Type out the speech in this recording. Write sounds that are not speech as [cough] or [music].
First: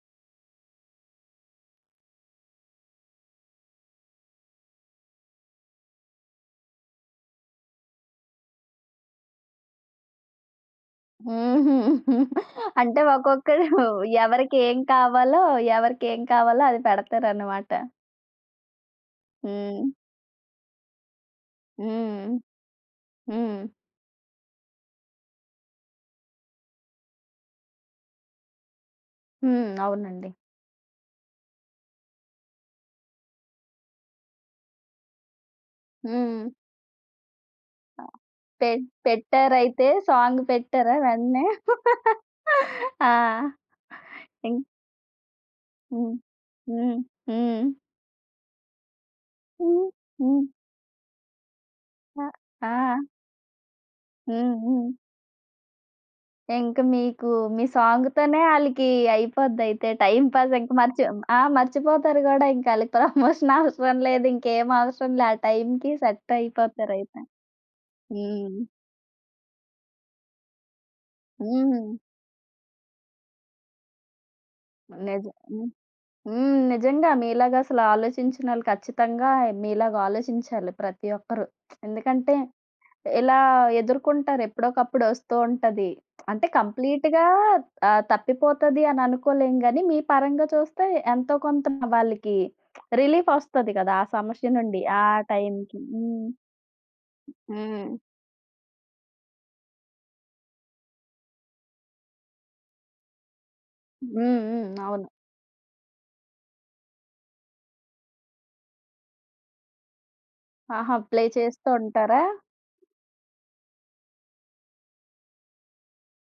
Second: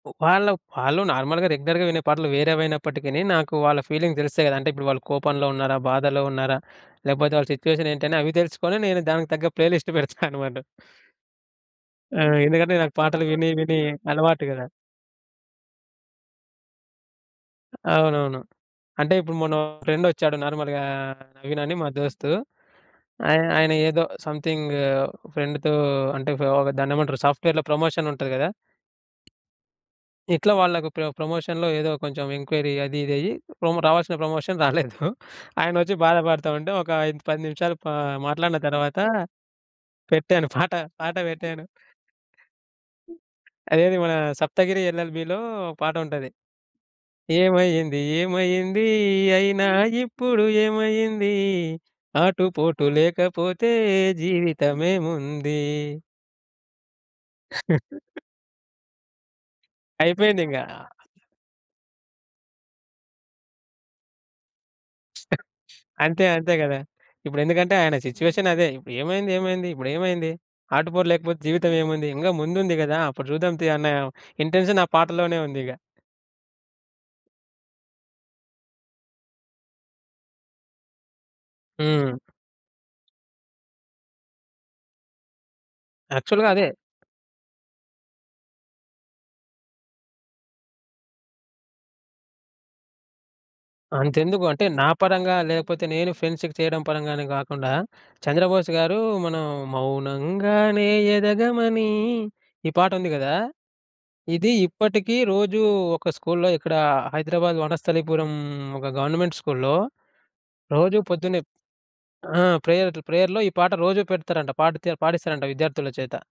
ఉ వాళ్ళు వాళ్ళు నార్మల్‌గా రెగ్యులర్‌గా వినే పాటలు వేరేవైనప్పటికీని, నాకు వాళ్ళ ఫీలింగ్స్ తెలుస్తాయి కద అంటే, ఇప్పుడు వాళ్ళు కోపంలో ఉన్నారా? బాధలో ఉన్నారా? లేకపోతే వాళ్ళ సిట్యుయేషన్ ఏంటి? అని అవి తెలుసుకొని నేను దానికి తగ్గ ప్లే లిస్ట్ [giggles] పెడతానన్నమాట. హుహు. ఆ! ఎందుకంటే నాకు అంటే పాటలు విని విని ఒక్కొక్కరు అలవాటు ఎవరికి గదా! ఏం కావాలో, ఎవరికి ఏం కావాలో అది పెడతారనమాట. అవునవును. అంటే ఇప్పుడు మొన్న మా హ్మ్. ఫ్రెండ్ వచ్చాడు నార్మల్‌గా, నవీన్ అని మా దోస్తు. హ్మ్. ఆయన హ్మ్. ఆయన ఏదో సమ్‌థింగ్ ఫ్రెండ్‌తో అంటే ఒక దాన్నేమంటారు? సాఫ్ట్‌వేర్‌లో ప్రమోషన్ ఉంటది కదా! హ్మ్. అవునండి. ఇట్లా వాళ్ళకి ఇప్పుడొక ప్రమోషన్‌లో ఏదో కొంచెం ఎన్‌క్వైరీ అది ఇది అయ్యి. ప్రొమో రావాల్సిన ప్రమోషన్ రాలేదు. [giggles] ఆయనచ్చి బాధపడతా హ్మ్. ఉంటే ఒక 5, 10 నిమిషాలు పా అ మాట్లాడిన పె తర్వాత పెట్టారయితే సాంగ్ పెట్టాను [giggles] పాట. పెట్టారా పాట వెంటనే? పెట్టాను. [laughs] ఆ! అదేది మన ఇన్ సప్తగిరి ఎల్‌ఎల్‌బీ‌లో ఒక పాట హ్మ్. ఉంటది. హ్మ్. హ్మ్. ఏమైంది? ఏమయ్యింది? అయినా హ్మ్. హ్మ్. ఇప్పుడు ఏమయ్యింది? అ! ఆటుపోటు ఆ! లేకపోతే హ్మ్ జీవితం హ్మ్. ఏముంది? ఇంకా మీకు మీ [chuckles] సాంగ్‌తోనే ఆళ్ళికి అయిపోద్దయితే అయిపోయింది టైమ్‌పాస్ ఇంగా. ఇంకా మర్చి ఆహ్, మర్చిపోతారు గూడా ఇంక వాళ్ళకి [chuckles] ప్రమోషన్ అవసరం లేదింకేం అవసరం లేదు. ఆ టైంకి అంతే సెట్ అంతే గదా! అయిపోతారయితే. ఇప్పుడు ఎందుకంటే ఆయన సిట్యుయేషన్ హ్మ్. అదే! ఇప్పుడు ఏమైంది? ఏమైంది? ఇప్పుడు ఏమైంది? ఆటుపోరు లేకపోతే జీవితం హ్మ్. ఏముంది? ఇంకా ముందుంది కదా! అప్పుడు చూద్దాం తియి అన్న ఆహ్, ఇంటెన్షన్ ఆ నిజం. పాటలోనే ఉంది హ్మ్. ఇగ. హ్మ్, నిజంగా మీలాగా అసల ఆలోచించినోళ్ళు ఖచ్చితంగా మీలాగా ఆలోచించాలి ప్రతి ఒక్కరు. [smacks lips] హ్మ్. ఎందుకంటే ఎలా ఎదుర్కుంటారు? ఎప్పుడోకప్పుడొస్తూ ఉంటది. అంటే యాక్చువల్‌గా అదే! కంప్లీట్‌గా ఆహ్, తప్పిపోతది అని అనుకోలేము గాని మీ పరంగా చూస్తే ఎంతో కొంత వాళ్ళకి [smacks lips] రిలీఫ్ వస్తది గదా! ఆ అంతెందుకు సమస్య అంటే నుండి నా ఆ పరంగా టైంకి. లేకపోతే నేను హ్మ్. ఫ్రెండ్స్‌కి చేయడం పరంగానే కాకుండా హ్మ్. చంద్రబోస్ గారు మనం మౌనంగానే ఎదగమని ఈ పాట ఉంది గదా! హ్మ్, ఇది హ్మ్. అవును. ఇప్పటికీ రోజూ ఒక స్కూల్లో ఇక్కడ హైదరాబాద్ వనస్థలిపురం, ఒక గవర్నమెంట్ స్కూల్‌లో ఆహా! రోజూ ప్లే పొద్దున్నే చేస్తూ ఉంటారా? ఆ! ప్రేయర్ అట్లా ప్రేయర్‌లో ఈ పాట రోజూ పెడతారంట. పాట తే పాడిస్తారంట విద్యార్థుల చేత.